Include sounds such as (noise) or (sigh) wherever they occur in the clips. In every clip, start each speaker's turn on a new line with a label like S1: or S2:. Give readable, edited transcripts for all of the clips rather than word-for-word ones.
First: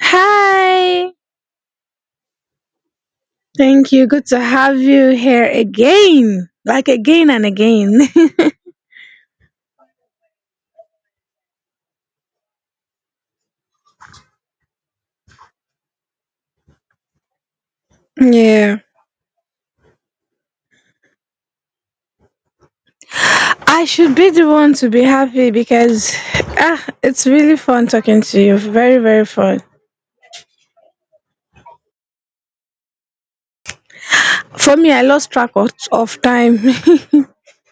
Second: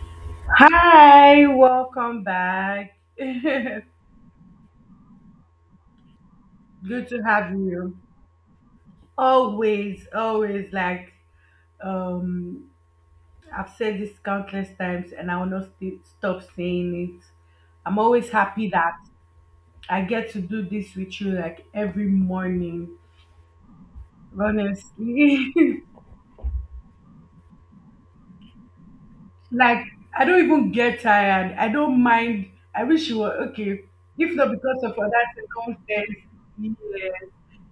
S1: Hi.
S2: Hi, welcome back. (laughs) Good
S1: Thank you. Good to have you here again. Like
S2: to
S1: again and
S2: have you.
S1: again.
S2: Always, always, like um I've said this countless times and I will not stop saying it. I'm
S1: (laughs)
S2: always happy
S1: Yeah.
S2: that I get to do this with you like every morning.
S1: I should be the one to be happy
S2: Honestly. (laughs)
S1: because it's really fun talking to you. Very, very fun.
S2: Like I don't even get tired. I don't mind. I wish you were okay. If not
S1: For
S2: because
S1: me,
S2: of
S1: I
S2: other
S1: lost track of
S2: circumstances,
S1: time. (laughs)
S2: yes.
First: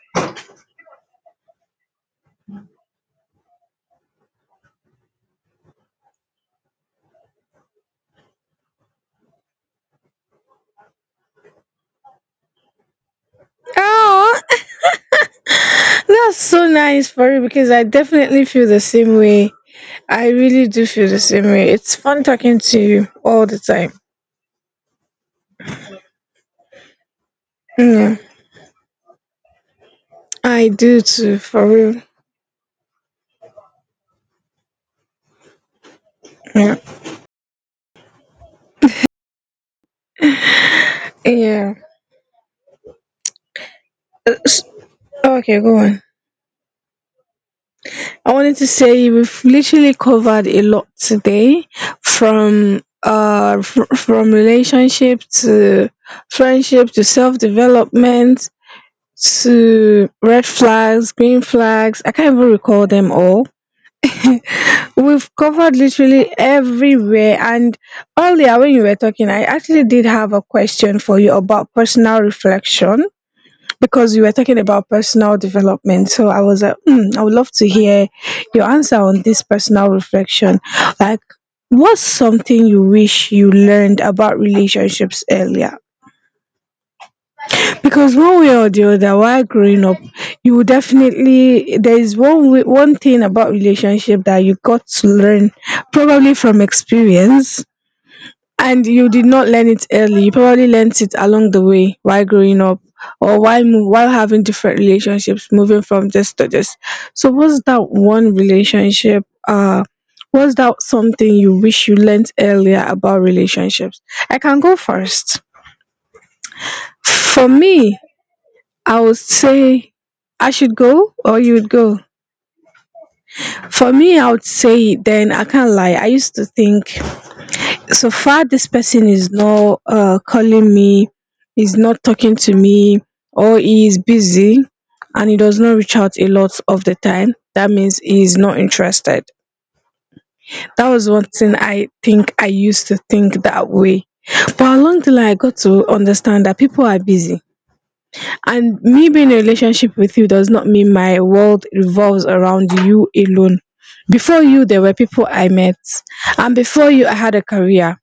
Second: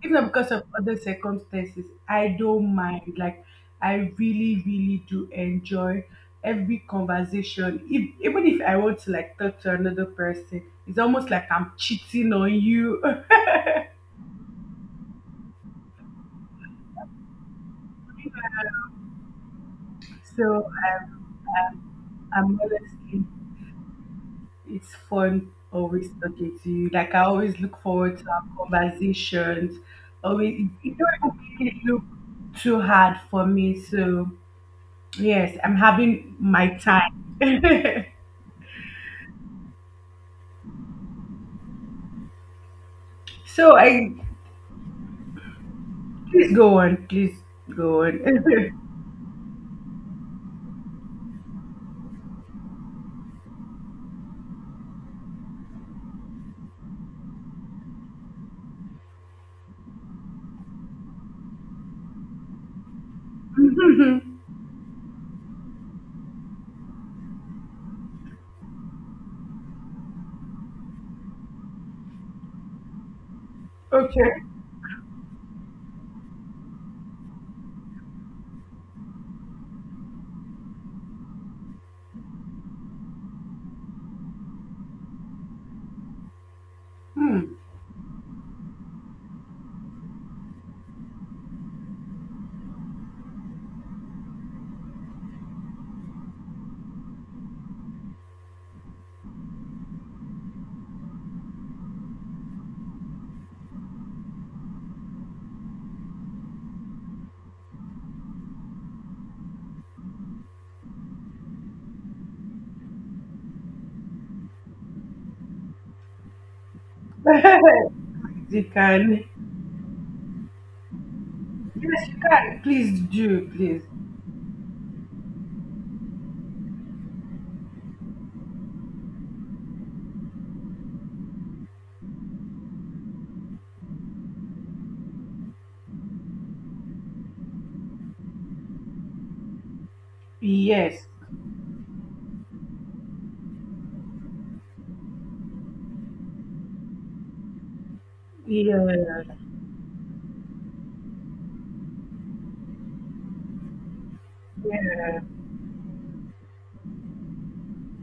S2: If not because of other circumstances, I don't mind. Like I really, really do enjoy every conversation. If, even if I want to like talk to another person, it's almost like I'm cheating on you. (laughs)
S1: Oh, that's so nice for you because I definitely feel the same way. I
S2: So
S1: really do feel the
S2: I'm,
S1: same way. It's fun
S2: I'm, I'm
S1: talking to you
S2: honestly
S1: all the time.
S2: it's fun always talking to you. Like I always look
S1: Yeah,
S2: forward to our conversations. Always,
S1: I
S2: it
S1: do
S2: don't
S1: too,
S2: even
S1: for
S2: really
S1: real.
S2: look too hard for me. So yes, I'm having my
S1: Yeah.
S2: time. (laughs)
S1: Yeah.
S2: So I
S1: Okay, go on.
S2: please go on. Please go on.
S1: I wanted to say we've literally covered a lot today from from relationship to friendship to self-development to red flags, green flags. I can't even recall them all.
S2: (laughs)
S1: We've covered literally everywhere, and earlier when you were talking I actually did have a question for you about personal reflection because you were
S2: Okay.
S1: talking about personal development. So I was like, mm, I would love to hear your answer on this personal reflection. Like, what's something you wish you learned about relationships earlier?
S2: Hmm.
S1: Because one way or the other, while growing up, you would definitely there is one way, one thing about relationship that you got to learn probably from experience, and you did not learn it early. You probably learned it along the way while growing up, or while while having different relationships, moving from just to just. So what's that one relationship? What's that something you wish you learned earlier about relationships? I can go first. For me,
S2: (laughs) You
S1: I would
S2: can.
S1: say I should go or you would go.
S2: Yes, you can. Please do. Please.
S1: For me, I would say then I can't lie. I used to think so far this person is not calling me, is not talking to me, or he is busy and he does not reach out a lot of the time, that means he is not interested. That
S2: Yes.
S1: was one thing I think I used to think that way, but along the line I got to understand that people are busy, and
S2: Yes.
S1: me being in a
S2: Yes.
S1: relationship with you does not mean my world revolves around you alone. Before you there were people I met, and before you I had a career,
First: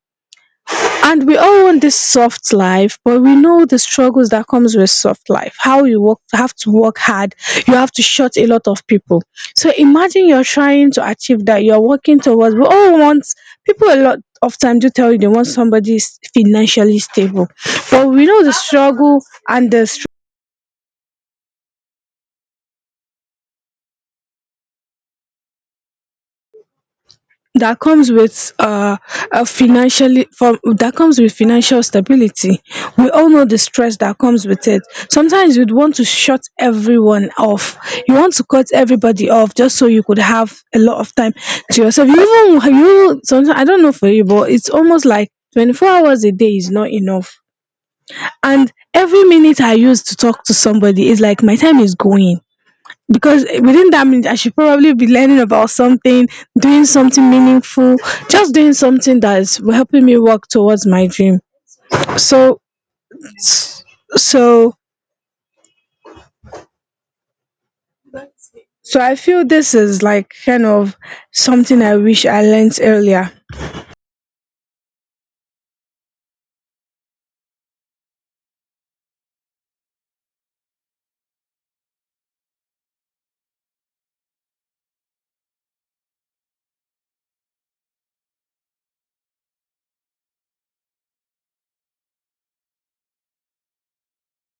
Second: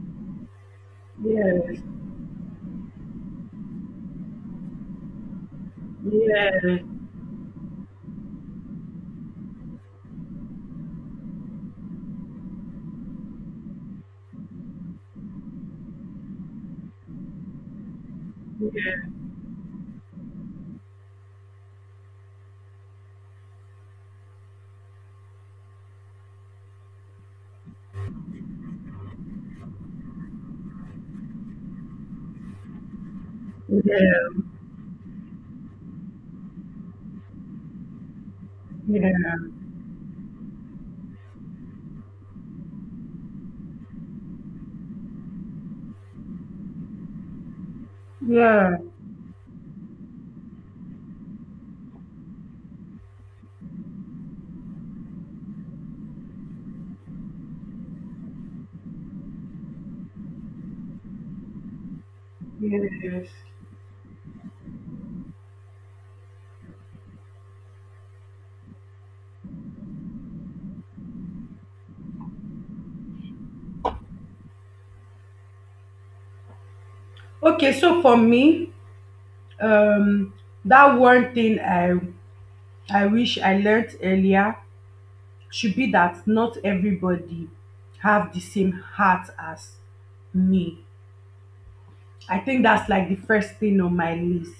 S1: and we all
S2: Yes.
S1: want this soft life, but we know the struggles that comes with soft life, how you work have to
S2: Yes.
S1: work hard. You have to shut a lot of people, so imagine you're trying to achieve that, you're working towards, we all want people a lot of time do tell you they want somebody s- financially stable, but we know the struggle and the that comes with a financially from that comes with financial stability, we all know the stress that
S2: Yes.
S1: comes with it. Sometimes you'd want to shut everyone off, you want to cut
S2: Yeah,
S1: everybody
S2: yeah.
S1: off just so you could have a lot of time to yourself. You even you sometimes, I don't know for you, but it's almost like 24 hours a day is not enough, and
S2: Yeah,
S1: every minute I use to talk to somebody is like my time is going, because within that minute, I should probably be learning about something, doing something meaningful, just doing something that is helping me work towards my dream. So,
S2: yes.
S1: so, so I feel this is like kind of something I wish I learned earlier.
S2: Okay, so for me, um, that one thing I wish I learnt earlier should be that not everybody have the same heart as me. I think that's like the first thing on my list.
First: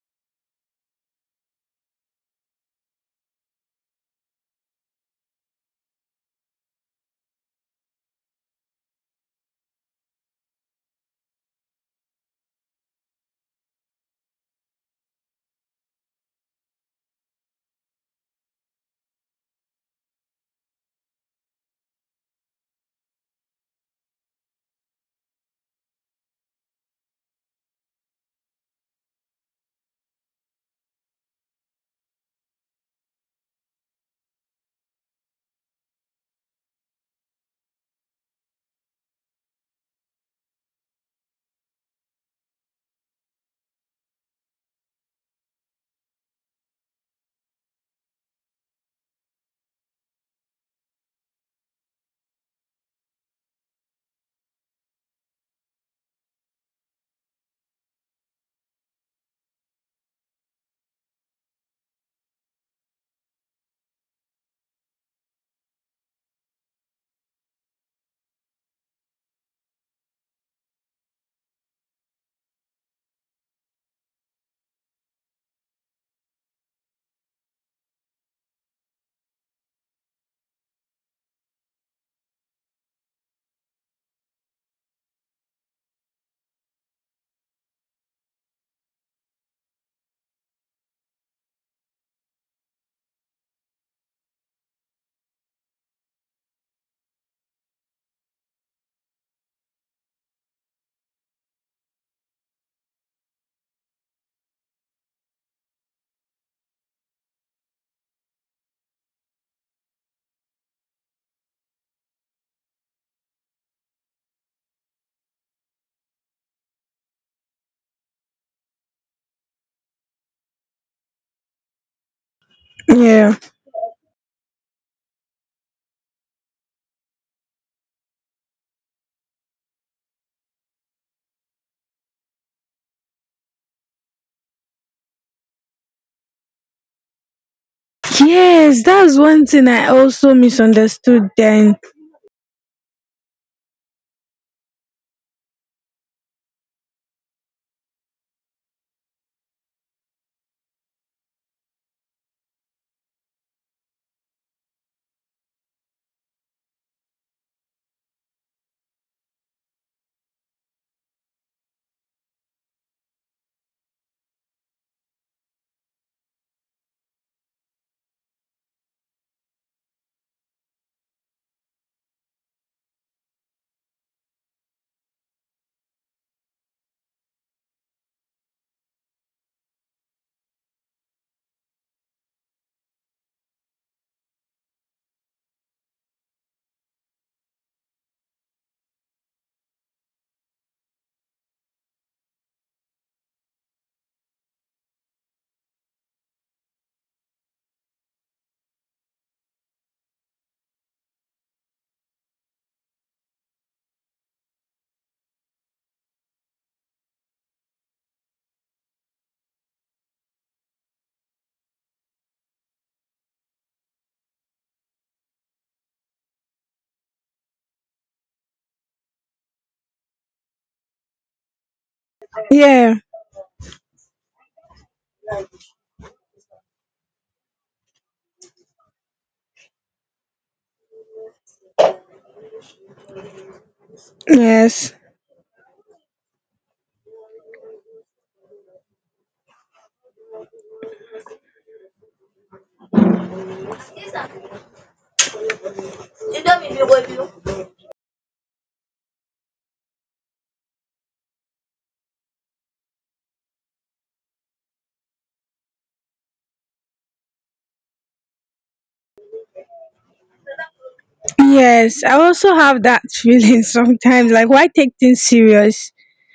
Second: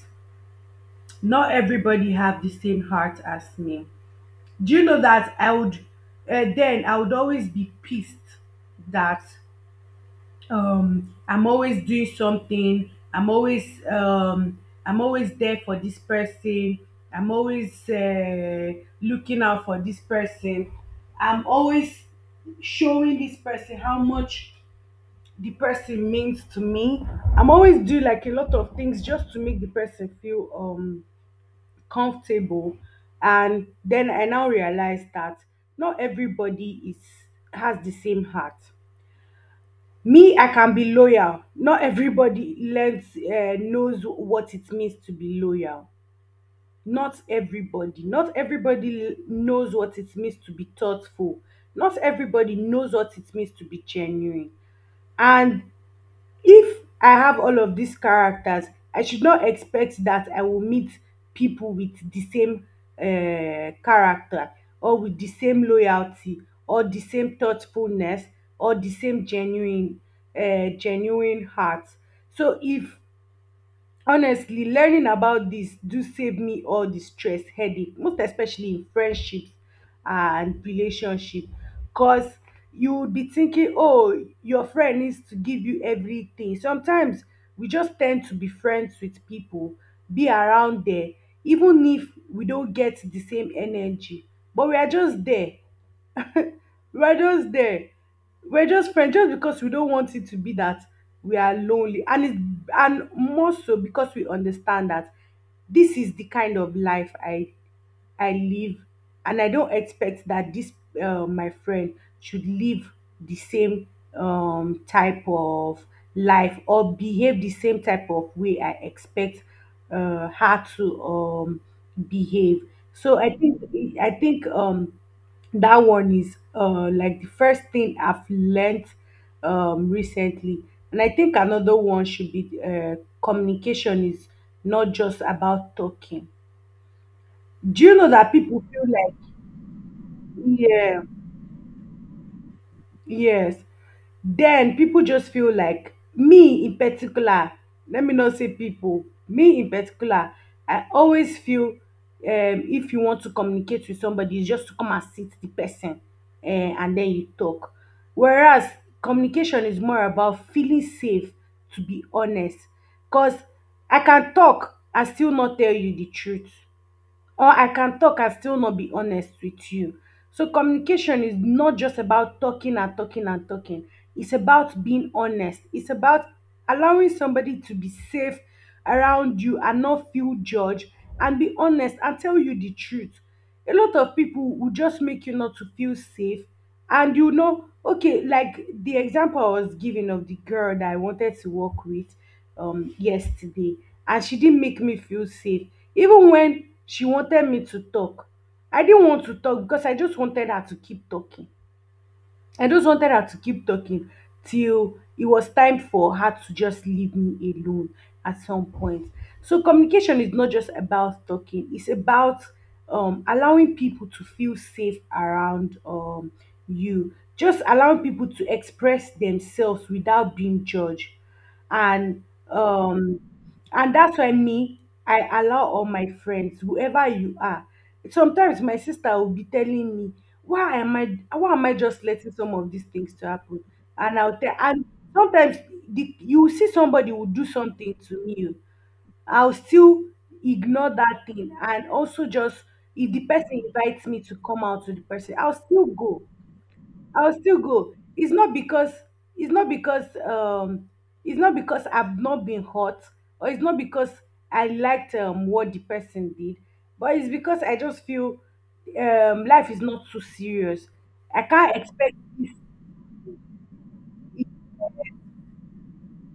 S2: Not everybody have the same heart as me. Do you know that I would then I would always be pissed that I'm always doing something, I'm always, I'm always there for this person, I'm always looking out for this person, I'm always showing this person how much the person means to me, I'm always doing like a lot of things just to make the person feel comfortable. And then I now realize that not everybody is has the same heart. Me, I can be loyal. Not everybody learns, knows what it means to be loyal. Not everybody. Not everybody knows what it means to be thoughtful. Not everybody knows what it means to be genuine. And if I have all of these characters, I should not expect that I will meet people with the same character, or with the same loyalty, or the same thoughtfulness, or the same genuine genuine heart. So if honestly learning about this do save me all the stress headache, most especially in friendships and relationship. Cause you would be thinking, oh your friend needs to give you everything. Sometimes we just tend to be friends with people, be around there even if we don't get the same energy, but we are just there. We're just there. We're just friends just because we don't want it to be that we are lonely. And it and more so because we understand that this is the kind of life I live, and I don't expect that this my friend should live the same type of life, or behave the same type of way I expect her to behave. So
S1: Yeah.
S2: I think that one is like the first thing I've learned, recently. And I think another one should be communication is not just about talking. Do you know that people
S1: Yes,
S2: feel like
S1: that's one thing I also
S2: yeah,
S1: misunderstood then.
S2: yes. Then people just feel like me in particular, let me not say people, me in particular, I always feel if you want to communicate with somebody, it's just to come and sit the person and then you talk. Whereas communication is more about feeling safe, to be honest. Because I can talk and still not tell you the truth, or I can talk and still not be honest with you. So communication is not just about talking and talking and talking. It's about being honest. It's about allowing somebody to be safe around you and not feel judged and be honest and tell you the truth. A lot of people will just make you not to feel safe. And you know, okay, like the example I was giving of the girl that I wanted to work with yesterday, and she didn't make me feel safe. Even when she wanted me to talk, I didn't want to talk because I just wanted her to keep talking. I just wanted her to keep talking till it was time for her to just leave me alone at some point. So communication is not just about talking. It's about allowing people to feel safe around you, just allowing people to express themselves without being judged. And
S1: Yeah.
S2: um and that's why me, I allow all my friends, whoever you are. Sometimes my sister will be telling me, why am I, why am I just letting some of these things to happen? And I'll tell and
S1: Yes.
S2: sometimes you will see somebody will do something to me, I'll still ignore that thing, and also just if the person invites me to come out to the person, I'll still go. I'll still go. It's not because it's not because it's not because I've not been hot, or it's not because I liked what the person did, but it's because I just feel life is not too serious. I can't
S1: Yes. I
S2: expect this.
S1: also have that (laughs) feeling sometimes. Like, why take things serious?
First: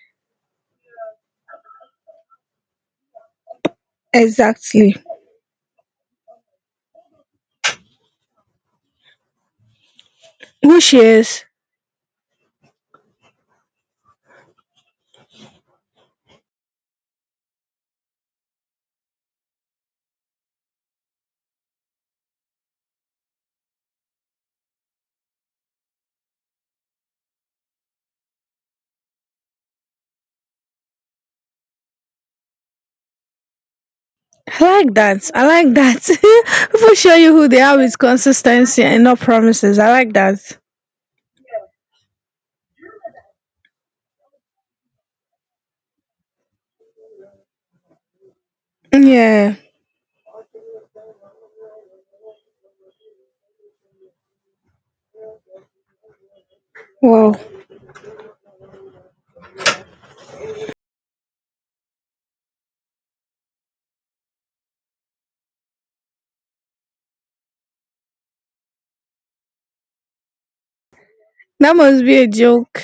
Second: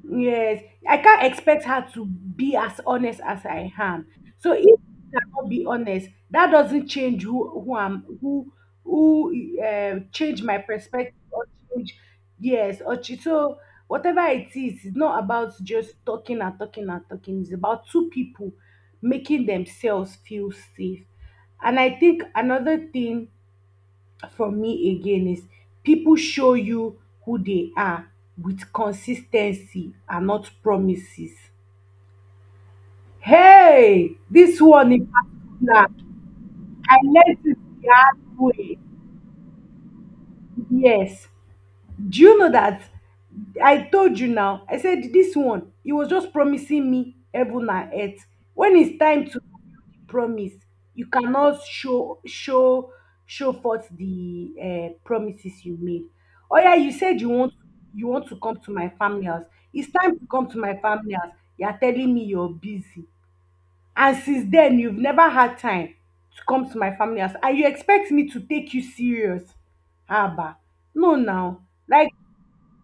S2: Yes, I can't expect her to be as honest as I am. So if
S1: Exactly.
S2: she cannot be honest, that doesn't change who I'm who change my
S1: Who she
S2: perspective
S1: is?
S2: or change yes or so whatever it is, it's not about just talking and talking and talking. It's about two people making themselves feel safe. And I think another thing from me again is people show you who they are with consistency and not promises. Hey, this
S1: I
S2: one
S1: like
S2: in
S1: that. I like
S2: particular,
S1: that. (laughs) People
S2: I
S1: show you
S2: learned
S1: who
S2: it
S1: they are
S2: the
S1: with
S2: hard way.
S1: consistency and not promises. I like that.
S2: Yes. Do you know that I told you now? I said this one, he was just promising me heaven and earth. When it's time to
S1: Yeah.
S2: promise, you cannot show show forth the promises you made. Oh yeah, you said
S1: Wow.
S2: you want to come to my family house. It's time to come to my family house. You are telling me you're busy, and since then you've never had time to come to my family house, and you expect me to take you serious, haba? No, now,
S1: That must
S2: like
S1: be a joke.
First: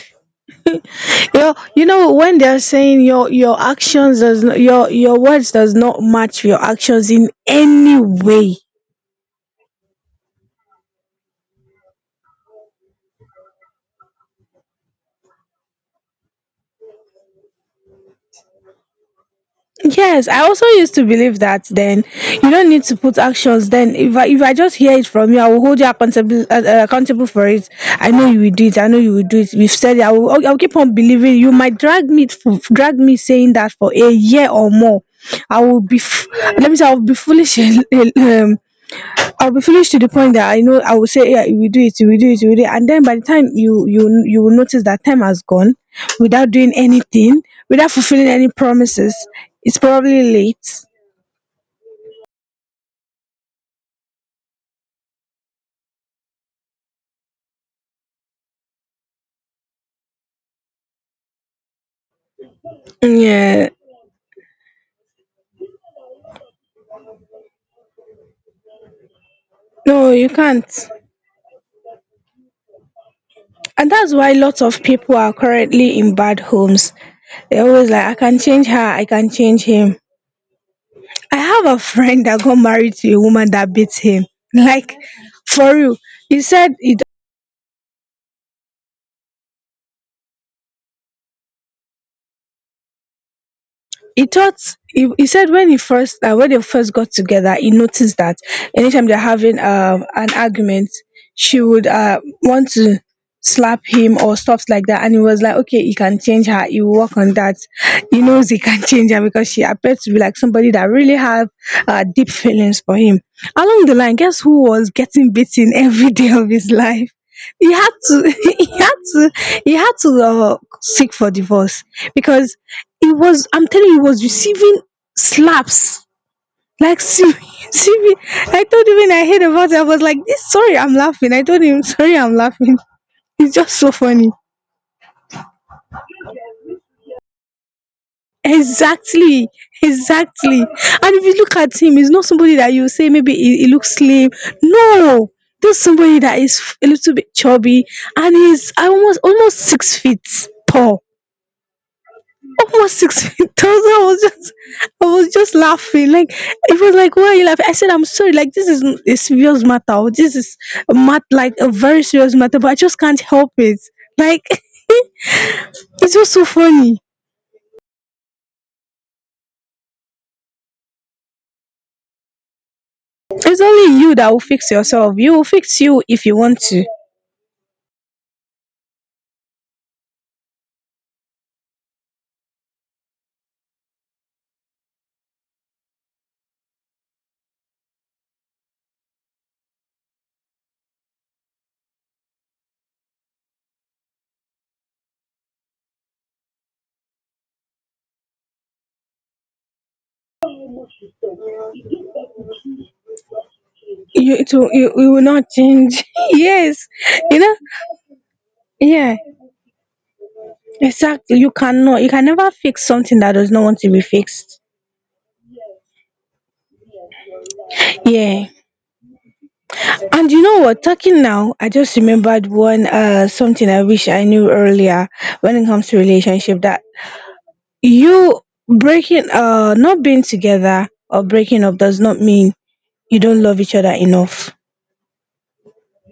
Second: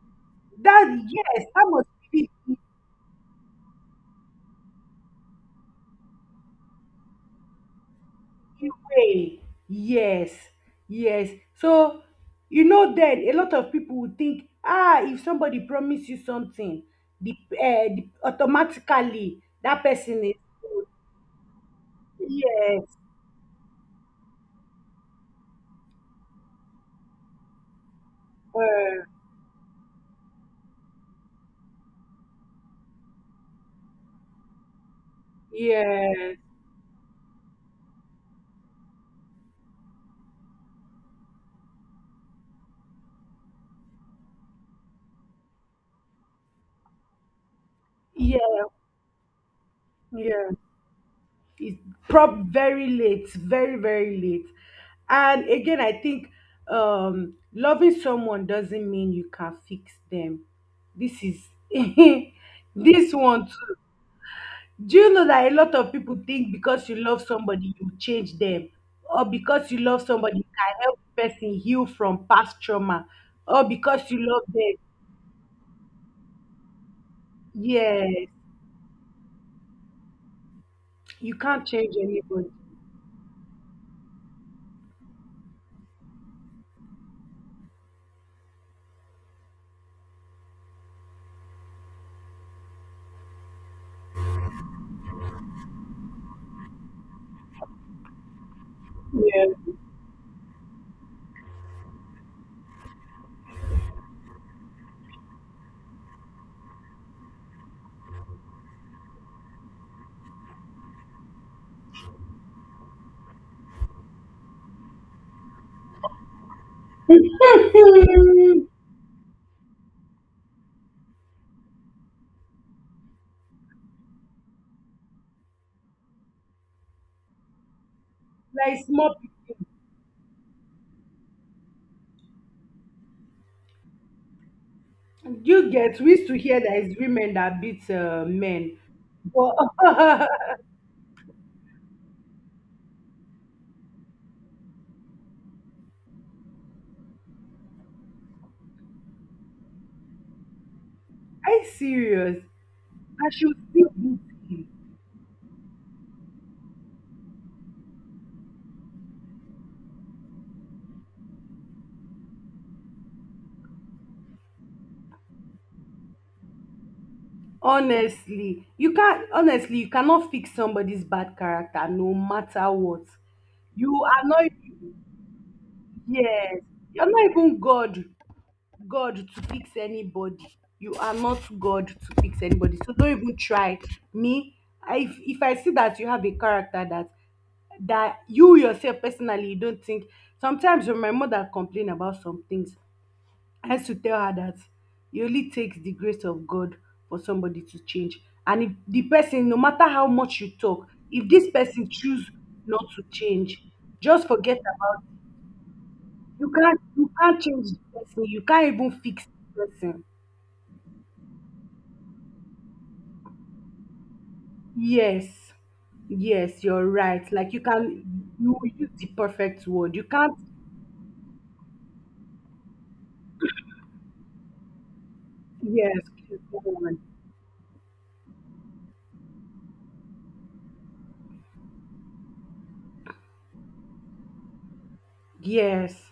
S2: that's yes,
S1: Yo,
S2: that
S1: you
S2: must
S1: know
S2: be
S1: when they're saying your actions does not, your words does not match your actions in any way.
S2: the way. Yes, yes. So you know, then a lot of people would think, ah, if somebody promise you something, the automatically that person
S1: Yes,
S2: is
S1: I also used to believe that then you don't need to
S2: yes,
S1: put actions then if I just hear it from you I will hold you accountable accountable for it. I know you will
S2: uh,
S1: do it. I know you will do it. We've said it. I will I'll keep on believing. You might drag me drag me saying that for a year or more. I will be f-
S2: yes,
S1: Let me say I'll be foolish. (laughs) um, I'll be foolish to the point that I know I will say, yeah, we do it, and then by the time you will notice that time has gone without doing anything, without fulfilling any
S2: yeah,
S1: promises, it's probably
S2: yeah.
S1: late.
S2: It's prob very late, very, very late. And again, I think loving someone doesn't mean you can fix them. This is (laughs) this one
S1: Yeah,
S2: too. Do you know that a lot of people think because you love somebody you change them, or because you love
S1: no, you
S2: somebody you
S1: can't,
S2: can help the person heal from past trauma, or
S1: and
S2: because
S1: that's
S2: you
S1: why
S2: love
S1: lots
S2: them
S1: of people are currently in bad homes. They're always like, I
S2: yes
S1: can change her, I can change him.
S2: you
S1: I have
S2: can't
S1: a
S2: change
S1: friend that
S2: anybody.
S1: got married to a woman that beats him, like for real. He said he He thought he e said when he first when they first got together he noticed that anytime they're having
S2: Yeah.
S1: an argument she would want to slap him or stuff like that, and he was like, okay, he can change her, he will work on that. He knows he can (laughs) change her because she appeared to be like somebody that really have deep feelings for him. Along the line, guess who was getting beaten (laughs) every day of his life. He
S2: (laughs)
S1: had to (laughs) he had to seek for divorce because he was, I'm telling you, he was receiving slaps. Like, "See, (laughs) serious. I
S2: Like
S1: told him when
S2: small.
S1: I heard about it, I was like, this sorry, I'm laughing. I told him, sorry, I'm laughing. (laughs) It's just so funny.
S2: You get, we used to hear that it's women that beat men.
S1: Exactly.
S2: But (laughs) are
S1: Exactly. And if you look at him, he's not somebody that you say maybe he looks slim. No. This somebody that is a little bit chubby and he's almost 6 feet tall,
S2: you serious?
S1: almost six
S2: I should
S1: thousand. (laughs)
S2: still beat him.
S1: I was just laughing. Like it was like, why are you laughing? I said, I'm sorry. Like this is a serious matter. This is like a very serious matter. But I just can't help it. Like (laughs) it's just so funny.
S2: Honestly, you can't. Honestly, you cannot fix somebody's bad character, no matter what.
S1: It's only
S2: You
S1: you
S2: are
S1: that will
S2: not.
S1: fix yourself. You will fix you if you
S2: Yes,
S1: want to.
S2: you're not even God. God to fix anybody. You are not God to fix anybody. So don't even try. Me, if I see that you have a character that that you yourself personally you don't think sometimes when my mother complain about some things, I used to tell her that it only takes the grace of God for somebody to change. And if the person, no matter how much you talk, if this person choose not to change, just forget about.
S1: You will not change. (laughs)
S2: You can't,
S1: Yes,
S2: you
S1: you
S2: can't
S1: know.
S2: change the person. You can't even
S1: Yeah,
S2: fix the person.
S1: exactly. You cannot. You can never fix something that does not want to be fixed.
S2: Yes, yes, you're right. Like you can,
S1: Yeah.
S2: you use the perfect word. You
S1: And
S2: can't,
S1: you know what? Talking now, I just remembered one something I wish I knew earlier when it comes to
S2: yes, keep
S1: relationship, that
S2: on.
S1: you breaking not being together or breaking up does not mean you don't love each other enough.
S2: Yes,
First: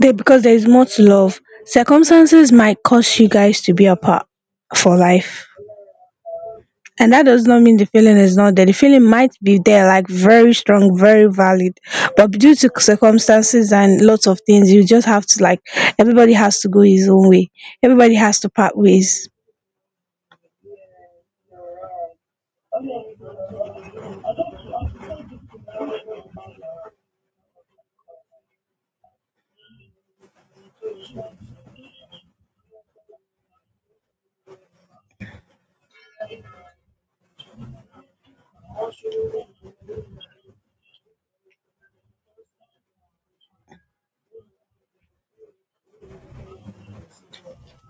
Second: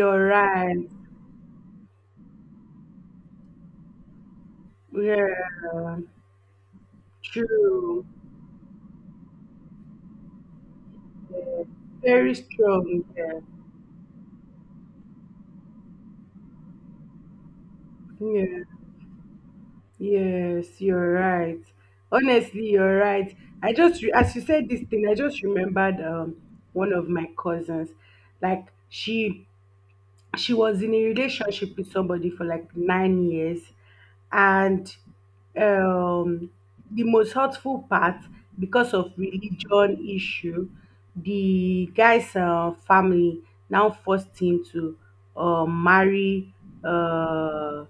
S1: They, because there is more
S2: right.
S1: to love. Circumstances might cause you guys to be apart for life,
S2: Yeah,
S1: and that does not mean the
S2: true.
S1: feeling is not there. The feeling might be there, like very strong, very valid, but
S2: Very
S1: due to
S2: strong. Yeah,
S1: circumstances and lots of things, you just have to like everybody has to go his own way, everybody has to
S2: yeah,
S1: part ways.
S2: yes, you're right. Honestly, you're right. I just, as you said this thing, I just remembered one of my cousins. Like she was in a relationship with somebody for like 9 years. And um the most hurtful part, because of religion issue, the guy's family now forced him to marry uh,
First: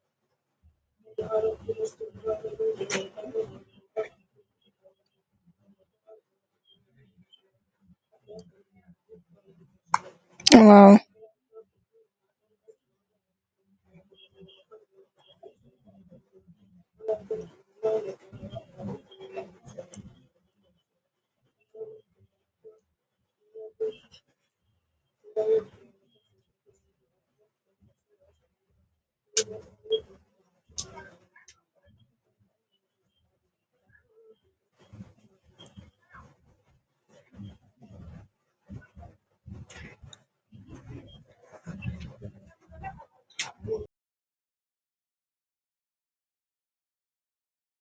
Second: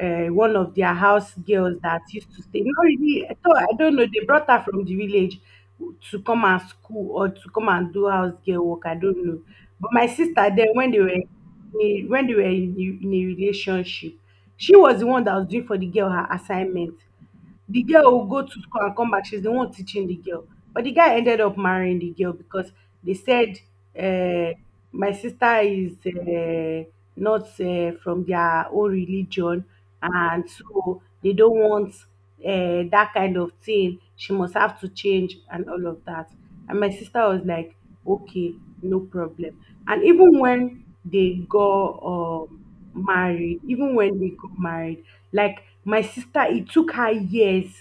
S2: one of their house girls that used to stay. Not really. I thought I don't know. They brought her from the village to come and school or to come and do house girl work. I don't know. But my sister, then when
S1: Wow.
S2: they were in a, when they were in, in a relationship, she was the one that was doing for the girl her assignment. The girl will go to school and come back. She's the one teaching the girl. But the guy ended up marrying the girl because they said, uh, my sister is not from their own religion. And so they don't want that kind of thing. She must have to change and all of that. And my sister was like, okay, no problem. And even when they go, even when they got married, like my sister, it took her years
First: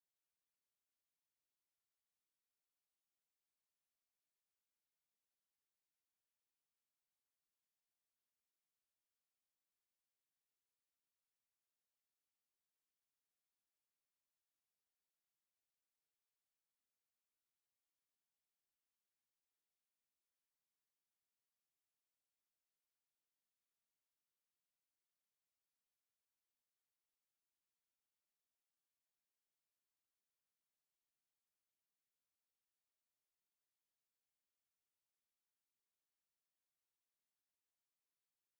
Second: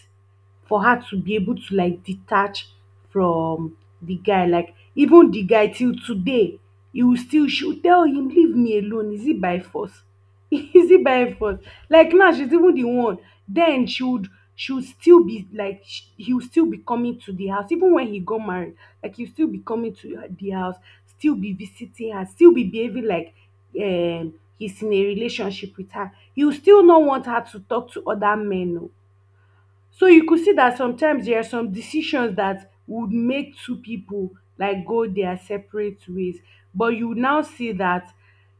S2: for her to be able to like detach from the guy. Like even the guy till today, he will still she will tell him, leave me alone. Is it by force? (laughs) easy by effort like now she's even the one then she would still be like he would still be coming to the house even when he got married, like he'll still be coming to the house, still be visiting her, still be behaving like he's in a relationship with her. He will still not want her to talk to other men. Oh, so you could see that sometimes there are some decisions that would make two people like go their separate ways, but you now see that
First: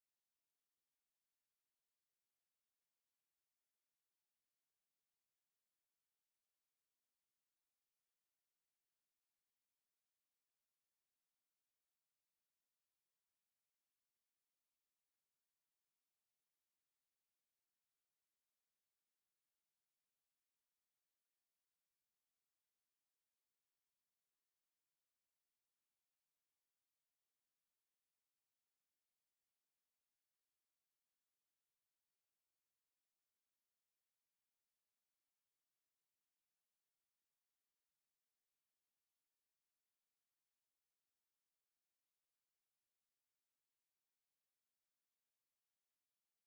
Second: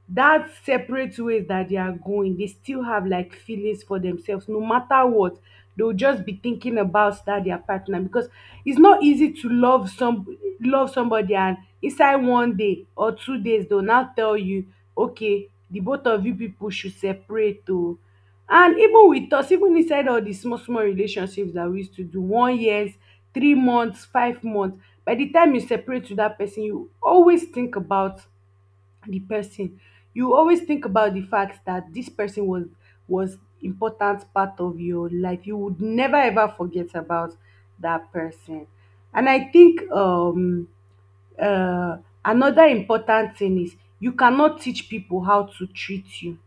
S2: that separate ways that they are going, they still have like feelings for themselves. No matter what, they'll just be thinking about that their partner, because it's not easy to love somebody, and inside one day or two days they'll now tell you, okay, the both of you people should separate. Oh, and even with us, even inside all the small, small relationships that we used to do, one years, 3 months, 5 months, by the time you separate with that person, you always think about the person. You always think about the fact that this person was important part of your life. You would never ever forget about that person. And I think uh another important thing is you cannot teach people how to treat you.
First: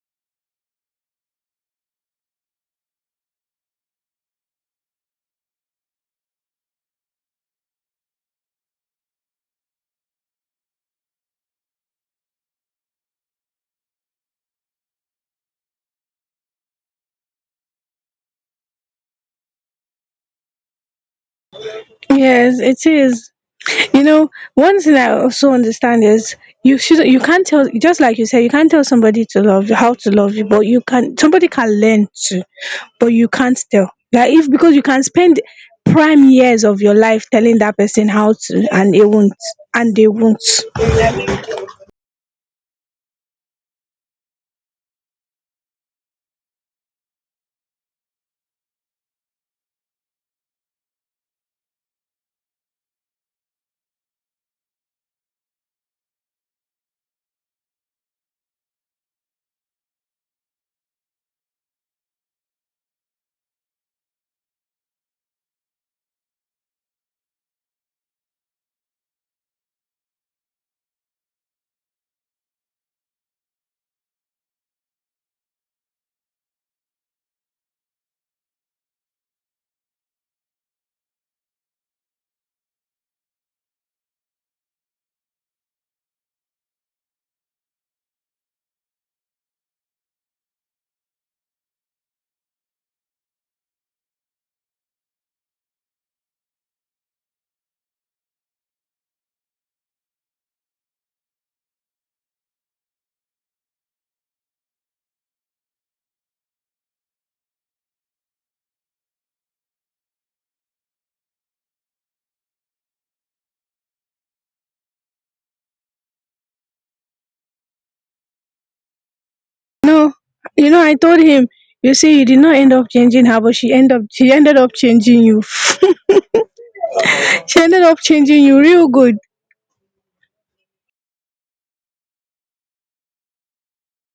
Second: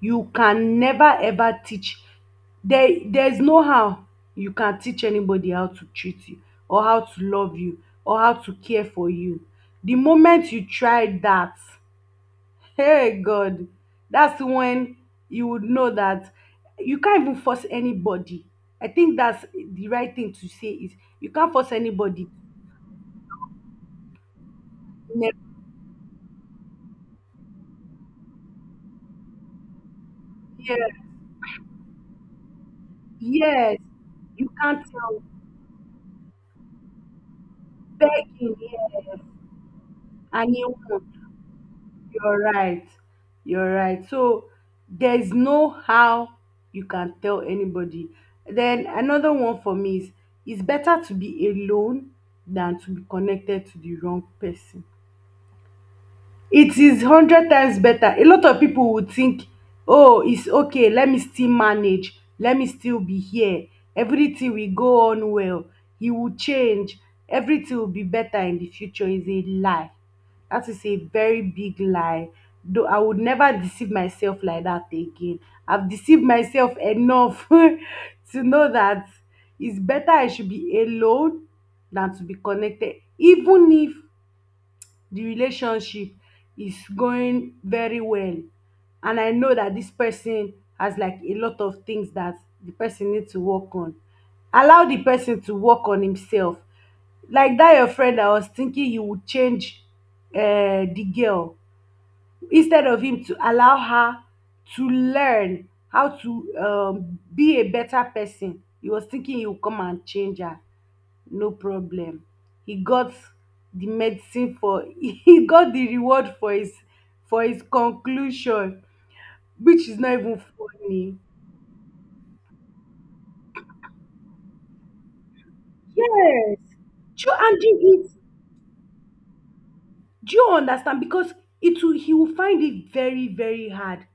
S2: You can never ever teach. There's no how you can teach anybody how to treat you, or how to love you, or how to care for you. The moment you try that, (laughs) hey god, that's when you would know that you can't even force anybody. I think that's the right thing to say is you can't force anybody.
S1: Yes, it is. You know, one thing I
S2: Ne-
S1: also understand is you should you can't tell, just like you said, you can't tell somebody to love you, how to love you, but you
S2: yeah,
S1: can, somebody can learn to, but you can't
S2: yes,
S1: tell. Like if
S2: you
S1: because you
S2: can't
S1: can
S2: tell,
S1: spend prime years of your life telling that person how
S2: begging,
S1: to, and they
S2: yeah,
S1: won't, and they won't.
S2: and you won't. You're right. You're right. So there's no how you can tell anybody. Then another one for me is it's better to be alone than to be connected to the wrong person. It is hundred times better. A lot of people would think, oh, it's okay, let me still manage, let me still be here, everything will go on well, he will change, everything will be better in the future. Is a lie. That is a very big lie. Though I would never deceive myself like that again. I've deceived myself enough (laughs) to know that it's better I should be alone than to be connected, even if the relationship is going very well and I know that this person has like a lot of things that the person needs to work on. Allow the person to work on himself. Like that your friend. I was thinking you would change the girl instead of him to allow her to learn how to be a better person. He was thinking he would come and change her. No problem. E got di medicine for (laughs) e got di reward for his conclusion, which is
S1: No,
S2: not even
S1: you know I
S2: funny.
S1: told him. You see, you did not end up changing her, but she ended up changing you. (laughs) She
S2: Yes, true, and
S1: ended up
S2: you- it.
S1: changing you real good.
S2: Do you understand? Because it will he will find it very, very hard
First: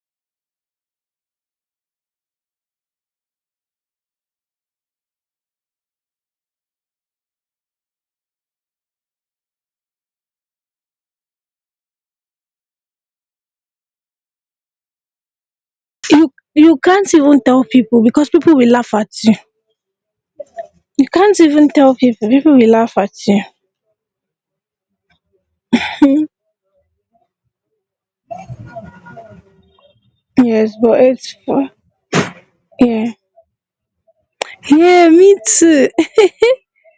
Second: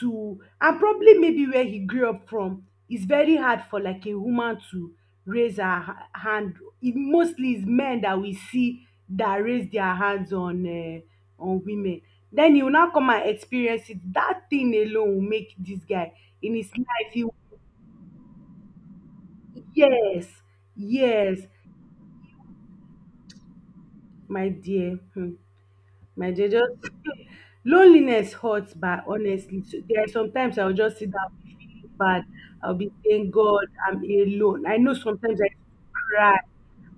S2: to, and probably maybe where he grew up from, it's very hard for like a woman to raise her hand. It mostly is men that we see that raise their hands on women. Then he will now come and experience it. That thing alone will make this guy
S1: You
S2: in his
S1: you
S2: life.
S1: can't
S2: He will,
S1: even tell people because people will laugh at you.
S2: yes,
S1: You can't
S2: yes,
S1: even tell people. People will laugh at you.
S2: my dear. Hmm. My
S1: (laughs)
S2: dear, just (laughs) loneliness hurts, but honestly, so there are sometimes I'll
S1: Yes,
S2: just
S1: but
S2: sit down
S1: it's for
S2: feeling bad. I'll be
S1: yeah.
S2: saying, God, I'm alone. I know
S1: Yeah, me
S2: sometimes I
S1: too.
S2: cry.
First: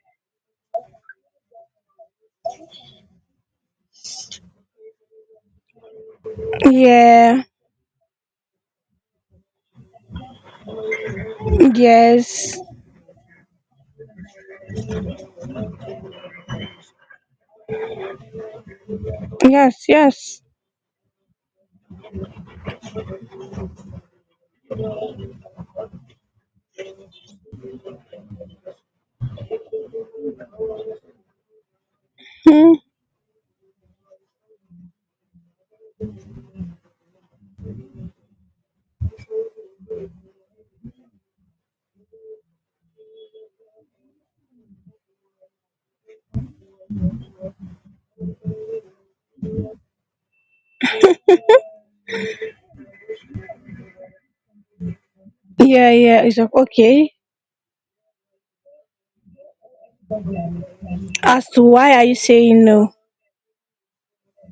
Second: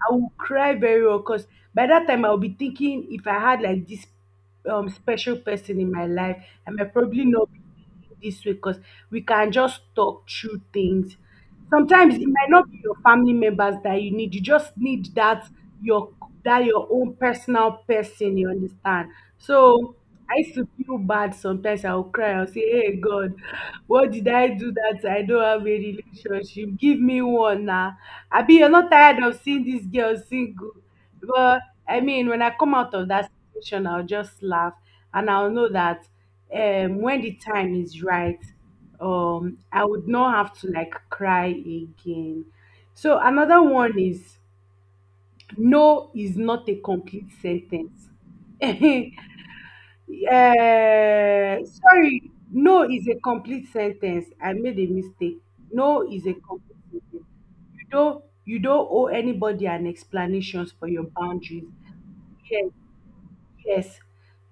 S2: I will cry very well because by that time I'll be thinking if I had like this special person in my life,
S1: (laughs)
S2: I might probably
S1: Yeah.
S2: not be this way because we can just talk through things. Sometimes it might
S1: Yes.
S2: not be your family members that you need. You just need your that your own personal person. You understand?
S1: Yes,
S2: So I
S1: yes.
S2: used to feel bad sometimes. I would cry. I would say, "Hey God, what did I do that I don't have a relationship? Give me one now. Abi, you're not tired of seeing this girl single." Well, I mean, when I
S1: Hmm.
S2: come out of that situation, I'll just laugh and I'll know that when the time is right, I would not have to like cry again. So another one is no is not a complete sentence. (laughs) Uh, sorry, no is a complete sentence. I made a mistake.
S1: Yeah,
S2: No
S1: yeah.
S2: is a
S1: It's like,
S2: complete
S1: okay.
S2: sentence. You don't owe anybody an explanations for your
S1: As to
S2: boundaries.
S1: why are you saying
S2: Yeah,
S1: no?
S2: yes,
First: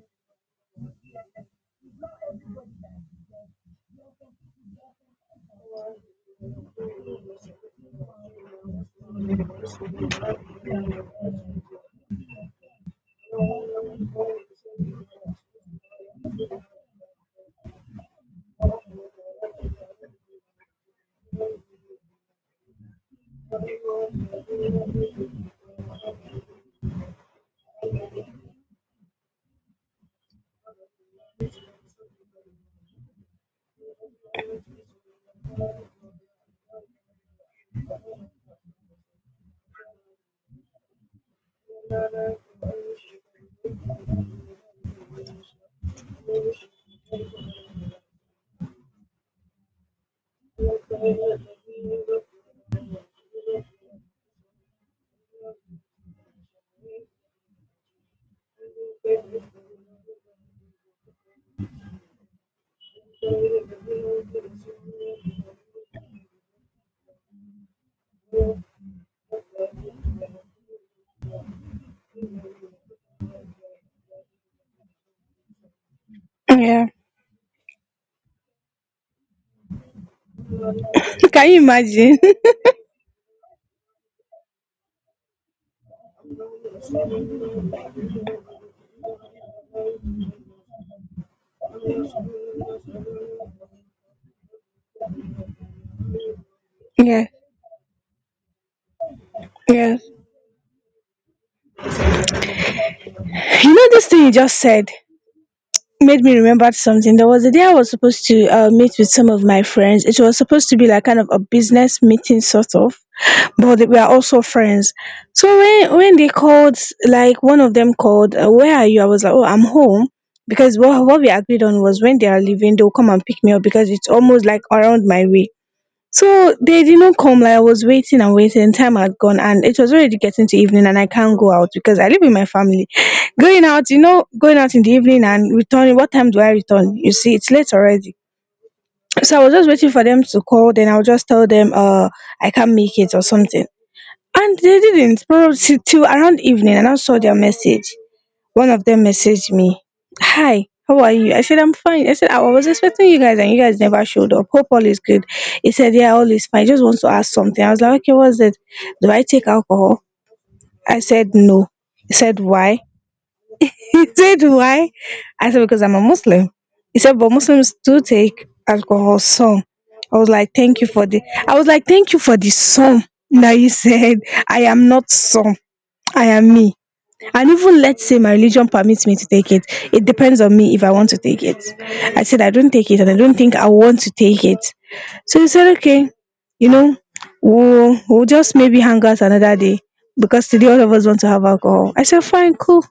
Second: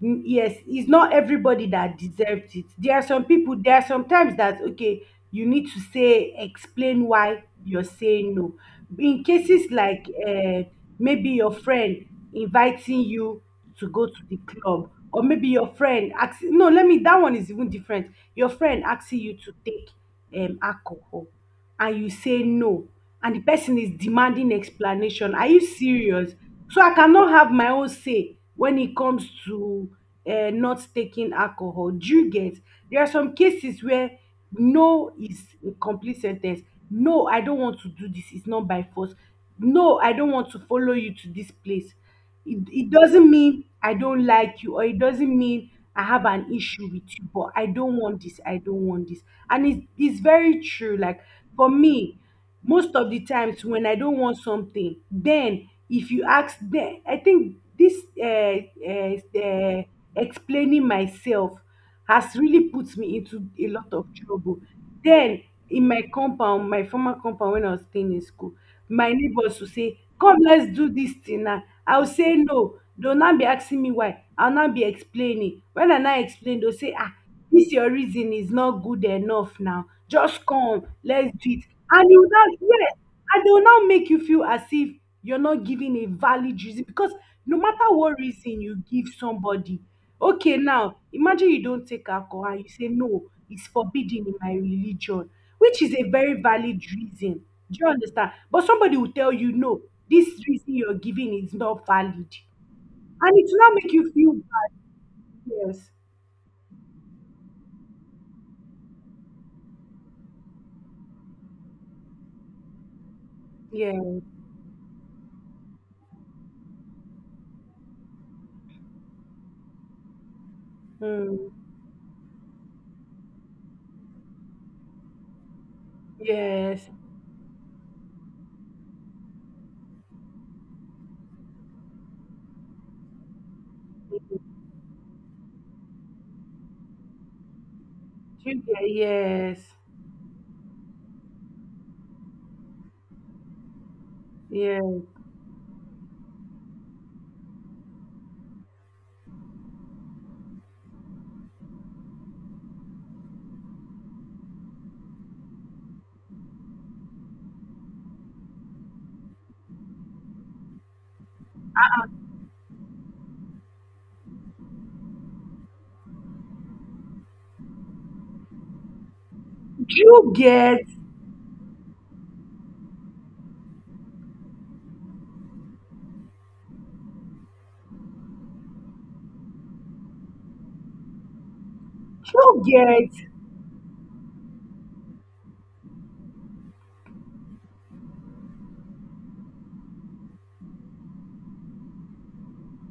S2: mm, yes, it's not everybody that deserves it. There are some people, there are sometimes that, okay, you need to say, explain why you're saying no, in cases like maybe your friend inviting you to go to the club, or maybe your friend asking, no, let me, that one is even different. Your friend asking you to take alcohol, and you say no, and the person is demanding explanation, are you serious? So I cannot have my own say when it comes to not taking alcohol. Do you get? There are some cases where no is a complete sen ten ce. No, I don't want to do this. It's not by force. No, I don't want to follow you to this place. It doesn't mean I don't like you, or it doesn't mean I have an issue with you, but I don't want this. I don't want this. And it's very true. Like for me, most of the times when I don want something then if you ask then I think this um um explaining myself has really put me into a lot of trouble, then in my compound, my former compound when I was staying in school, my neighbors will say come let's do this thing now, I will say no, they will now be asking me why, I will now be explaining, when I now explain they will
S1: Yeah.
S2: say ah this your reason is not good enough now. Just come, let's
S1: (laughs)
S2: do
S1: Can you
S2: it. And it
S1: imagine?
S2: will not,
S1: (laughs)
S2: yes, and they will not make you feel as if you're not giving a valid reason, because no matter what reason you give somebody, okay, now imagine you don't take alcohol and you say, no, it's forbidden in my religion, which is a very valid
S1: Yeah,
S2: reason. Do you understand? But somebody will tell you, no,
S1: yes.
S2: this reason you're giving is not valid. And it will
S1: You
S2: not
S1: know,
S2: make
S1: this
S2: you
S1: thing you
S2: feel
S1: just said
S2: bad. Yes.
S1: made me remember something. There was a day I was supposed to meet with some of my friends. It was supposed to be like kind of a business meeting, sort of, but they were
S2: Yeah.
S1: also friends. So when they called, like one of them called, "Where are you?" I was like, "Oh, I'm home." Because what we
S2: Mm.
S1: agreed on was when they are leaving, they'll come and pick me up because it's almost like around my way. So they
S2: Yes.
S1: did not come, like I was waiting and waiting, time had gone and it was already getting to evening, and I can't go out because I live with my family. Going out, you know, going out in the evening and returning, what time do I return? You see, it's late already.
S2: You get?
S1: So I was
S2: Yes,
S1: just waiting for them to call, then I'll just tell them I can't make it or something. And they
S2: yes.
S1: didn't, probably till around evening, and I now saw their message. One of them messaged me, "Hi, how are you?" I said, "I'm fine." I said, "I was expecting you guys and you guys never showed up. Hope all is good." He said, "Yeah, all is fine. Just want to ask something." I was like, "Okay, what's it? Do I take alcohol?" I said, "No." He said, "Why?" (laughs) He said, "Why?" I said, "Because I'm a Muslim." He said, "But Muslims do take alcohol some." I was
S2: You
S1: like, "Thank
S2: get?
S1: you for the I was like, "Thank you for the some." Now you said, "I am not some. I am me." And even let's say my religion permits me to take it, it depends on me if I want to take it. I said I
S2: You
S1: don't take it, and I
S2: get?
S1: don't think I want to take it. So he said, okay, you know, we'll just maybe hang out another day because today all of us want to have alcohol. I said, fine, cool.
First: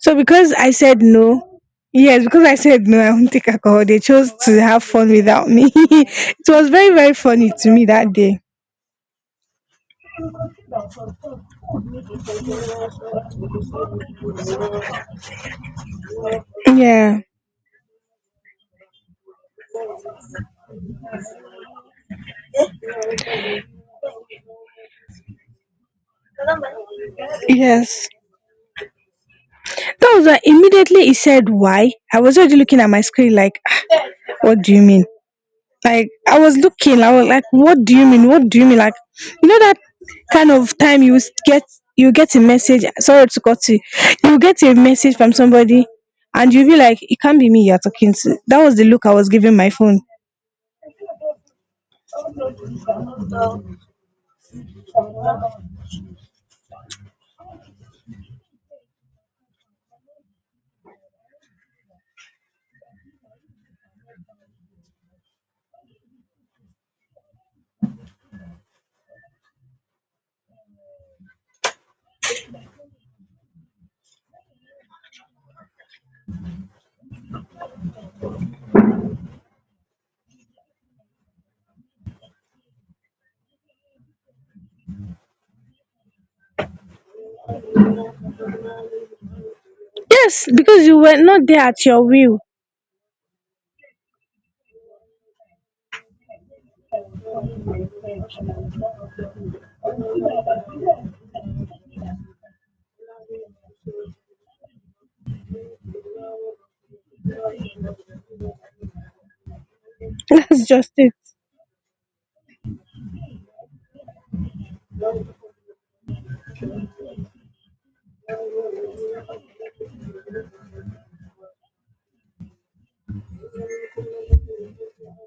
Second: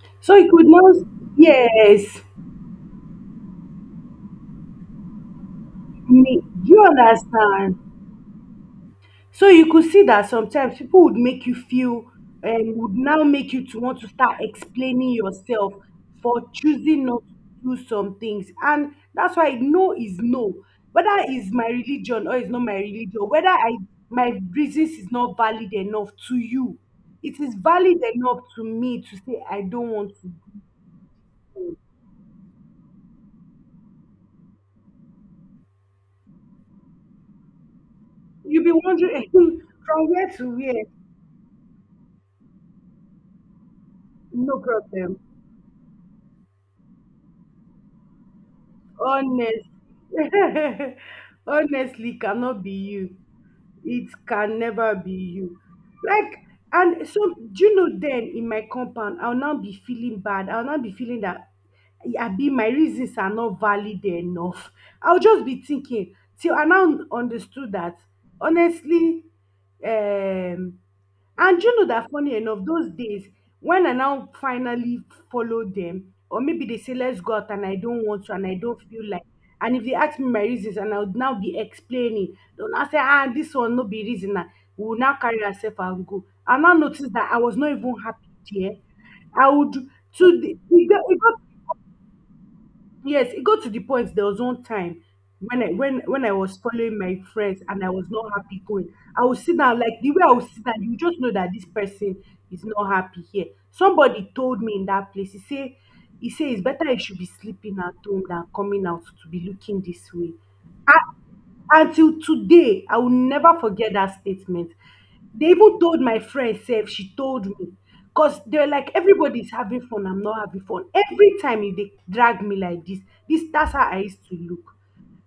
S1: So
S2: So you
S1: because
S2: could
S1: I
S2: not.
S1: said no,
S2: Yes,
S1: yes, because I said no, I won't take alcohol, they chose to have fun without me. (laughs)
S2: me.
S1: It was
S2: Do you
S1: very, very funny to
S2: understand?
S1: me that day.
S2: So you could see that sometimes people would make you feel would now make you to want to start explaining yourself for choosing
S1: Yeah,
S2: not to do some things. And that's why no is no. Whether it's my religion or it's not my religion, whether I my reasons is not valid enough to you, it is valid
S1: yes.
S2: enough to me to say I don't
S1: That
S2: want
S1: was
S2: to.
S1: like, immediately he said why, I was already looking at my screen like, "Ah, what do you mean? Like I was looking, I was like, what do you mean? What do
S2: You'll
S1: you
S2: be
S1: mean? Like,
S2: wondering (laughs)
S1: you know that
S2: from where
S1: kind
S2: to
S1: of
S2: where,
S1: time get you get a message. Sorry to cut you. You
S2: no
S1: get a message
S2: problem.
S1: from somebody, and you be like, it can't be me you're talking to. That was the look I was giving
S2: Honest.
S1: my phone.
S2: (laughs) Honestly, cannot be you. It can never be you. Like, and so, do you know then in my compound, I'll now be feeling bad. I'll now be feeling that I be my reasons are not valid enough. I'll just be thinking till I now understood that honestly, um, and you know that funny enough, those days when I now finally follow them, or maybe they say let's go out and I don't want to and I don't feel like, and if they ask me my reasons and I would now be explaining, they'll now say ah this one no be reason, na. We will now carry ourselves and go. I now noticed that I was not even happy there. I would to
S1: Yes,
S2: the,
S1: because you
S2: it
S1: were not there
S2: got
S1: at your will.
S2: yes, it got to the point there was one time when I was following my friends and I was not happy going. I would sit down like the way I would sit down, you just know that this person is not happy here. Somebody told me in that place, he say it's better you should be sleeping at home than coming out to be looking this
S1: (laughs)
S2: way.
S1: That's just it.
S2: Until today, I will never forget that statement. They even told my friend sef, she told me. Because they're like, everybody's having fun, I'm not having fun. Every time if they drag me like this, that's how I used to look.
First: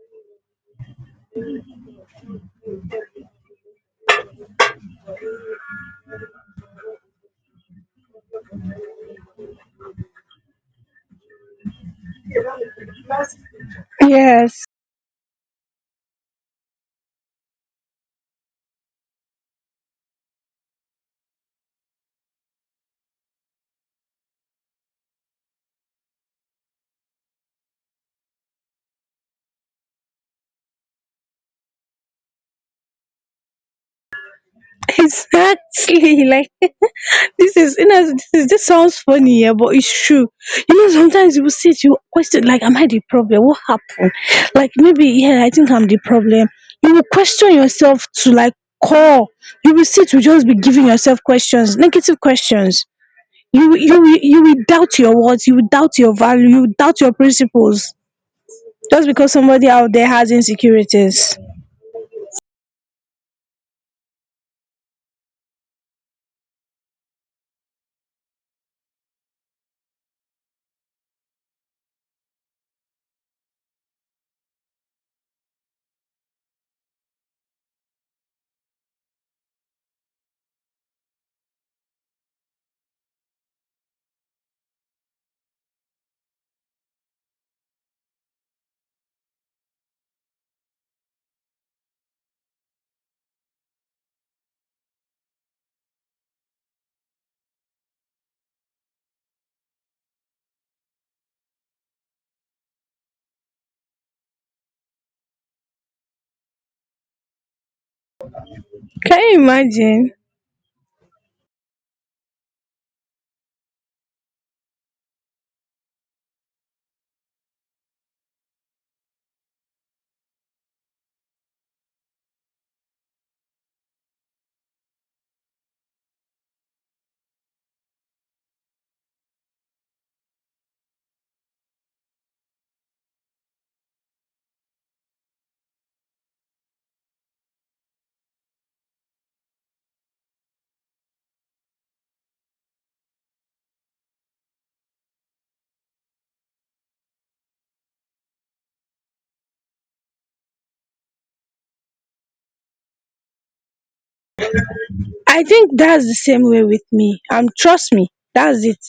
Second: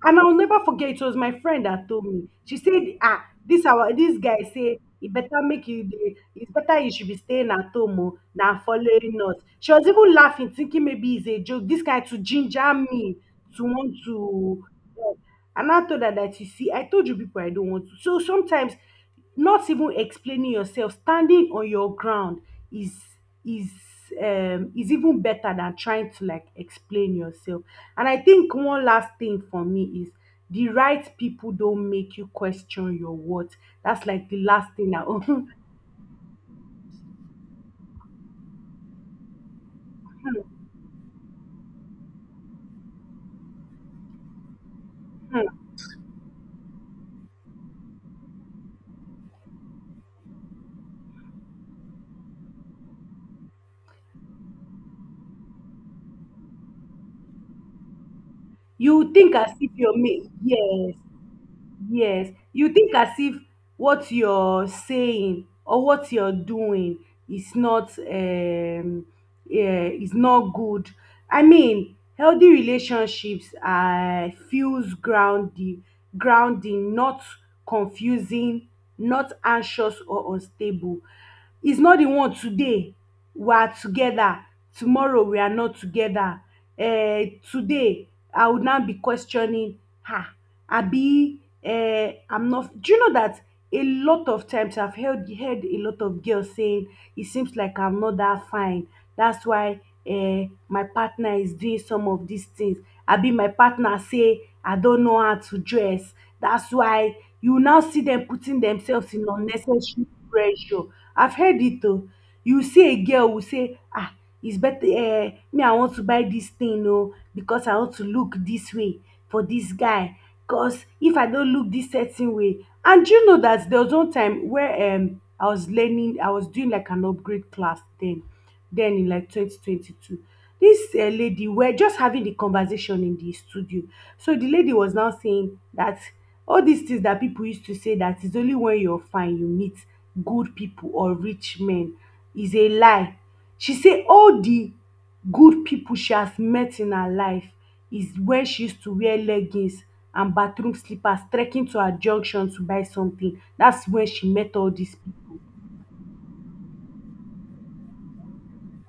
S2: And I'll never forget, it was my friend that told me. She said, ah, this our this guy say it's better you should be staying at home, oh, than following us. She was even laughing, thinking maybe it's a joke. This guy to ginger me to want to.
S1: Yes,
S2: Yes. And I told her that, you see, I told you people I don't want to. So sometimes not even explaining yourself, standing on your ground is is is even better than trying to, like, explain yourself. And I think one last thing for me is the right people don't make you question your worth. That's like the last thing
S1: (laughs)
S2: I. (laughs)
S1: exactly. Like. This is, you know, this is, this sounds funny, yeah, but it's true. You know, sometimes you will sit, you question like, am I the problem? What happened? Like maybe, yeah, I think I'm the problem. You will question yourself to like call. You will sit, you just be giving yourself questions, negative questions. You will doubt your words, you will doubt your value, you will doubt your principles just
S2: You
S1: because
S2: think as
S1: somebody
S2: if
S1: out
S2: you're
S1: there
S2: made,
S1: has
S2: yes.
S1: insecurities.
S2: Yes, you think as if what you're saying or what you're doing is not, yeah, is not good. I mean, healthy relationships feels grounding, not confusing, not anxious or unstable. It's not the one today we are together, tomorrow we are not together. Today I will now be questioning her, abi I'm not. Do you know that a lot of times I've heard a lot of girls saying, “it seems like I'm not that fine, that's why my partner is doing some of these things,” abi my partner say I don't know how to dress. That's why you now see them putting themselves
S1: Can
S2: in
S1: you
S2: unnecessary
S1: imagine?
S2: pressure. I've heard it though. You see, a girl will say, ah, it's better, eh, me, I want to buy this thing, oh, because I want to look this way for this guy. Because if I don't look this certain way. And you know that there was one time where I was learning, I was doing like an upgrade class then den in like 2022. Dis lady were just having the conversation in the studio. So the lady was now saying that all dis things that pipu use to say, that is only when you're fine you meet good pipu or rich men, is a lie. She say all the good pipu she has met in her life is when she used to wear leggings and bathroom slippers trekking to her junction to buy something. That's when she met all dis pipu.
S1: I think that's the same way with me. Trust me, that's it.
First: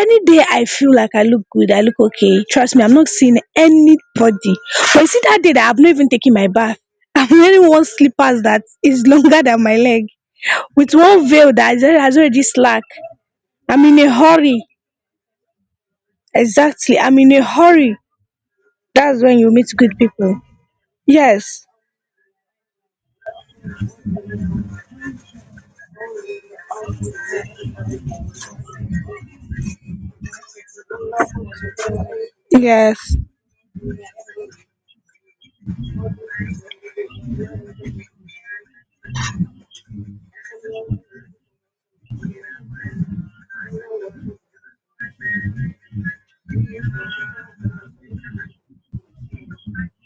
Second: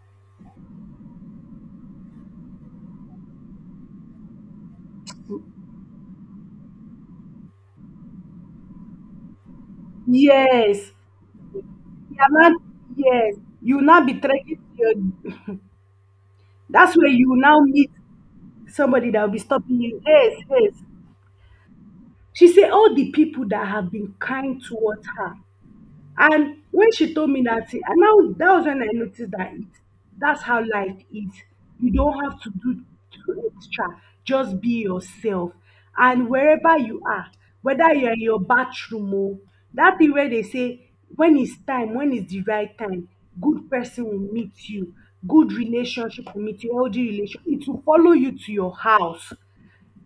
S1: Any day I feel like I look good, I look okay, trust me, I'm not seeing anybody, but you see that day that I've not even taken my bath, (laughs) I'm wearing one slippers that is longer than my leg
S2: Yes,
S1: with one veil that has
S2: you are
S1: already
S2: not.
S1: slack,
S2: Yes, you
S1: I'm
S2: will
S1: in
S2: not
S1: a
S2: be
S1: hurry,
S2: trekking to your, that's
S1: exactly,
S2: where
S1: I'm
S2: you
S1: in
S2: will
S1: a
S2: now meet
S1: hurry,
S2: somebody
S1: that's
S2: that will
S1: when
S2: be
S1: you meet
S2: stopping
S1: good
S2: you.
S1: people.
S2: Yes, yes.
S1: Yes,
S2: She said all the people that have been kind towards her. And when she told me that, and now that was when I noticed that, it, that's how life is. You don't have to do
S1: yes,
S2: too extra. Just be yourself. And wherever you are, whether you're in your bathroom or, that thing where they say, when it's time, when is the right time, good person will meet you, good relationship will meet you, healthy relationship, it will follow you to your house,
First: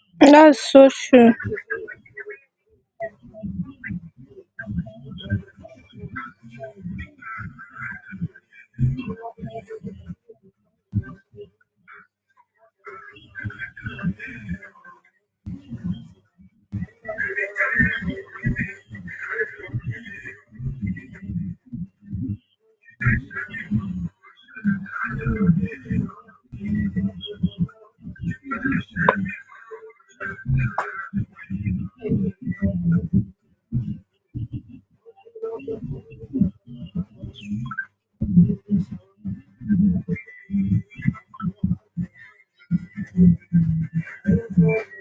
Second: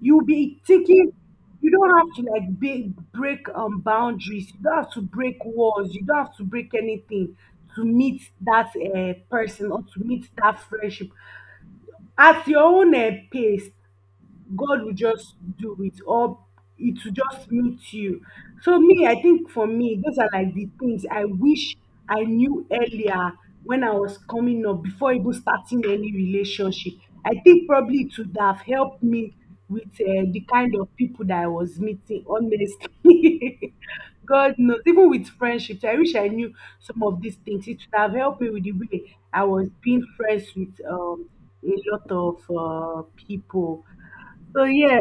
S2: you'll
S1: that's
S2: be
S1: so
S2: taking.
S1: true.
S2: You don't have to, like, be, break boundaries, you don't have to break walls, you don't have to break anything to meet that person or to meet that friendship at your own pace. God will just do it, or it will just meet you. So me, I think for me, those are like the things I wish I knew earlier when I was coming up, before even starting any relationship. I think probably it would have helped me with the kind of people that I was meeting, honestly. (laughs) God knows, even with friendships, I wish I knew some of these things. It would have helped me with the way I was being friends with a lot of people. So yeah,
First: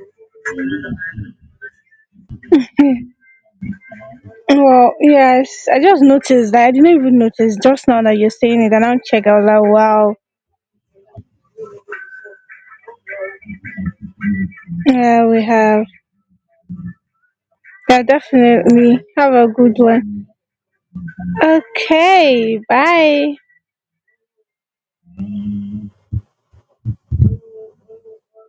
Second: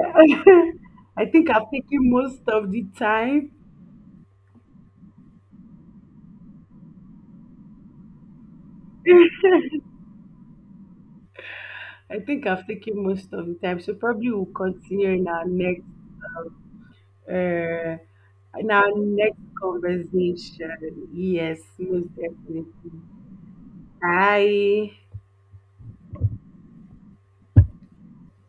S2: (laughs) I think I've taken most of the time.
S1: Well, yes, I just noticed that I didn't even notice just now that you're saying it and I don't check, I was like, wow.
S2: I think I've taken most of the time. So probably we'll continue
S1: Yeah,
S2: in
S1: we
S2: our
S1: have.
S2: next uh
S1: Yeah,
S2: in our
S1: definitely. Have
S2: next
S1: a good one.
S2: conversation. Yes, most
S1: Okay,
S2: definitely.
S1: bye.
S2: Bye.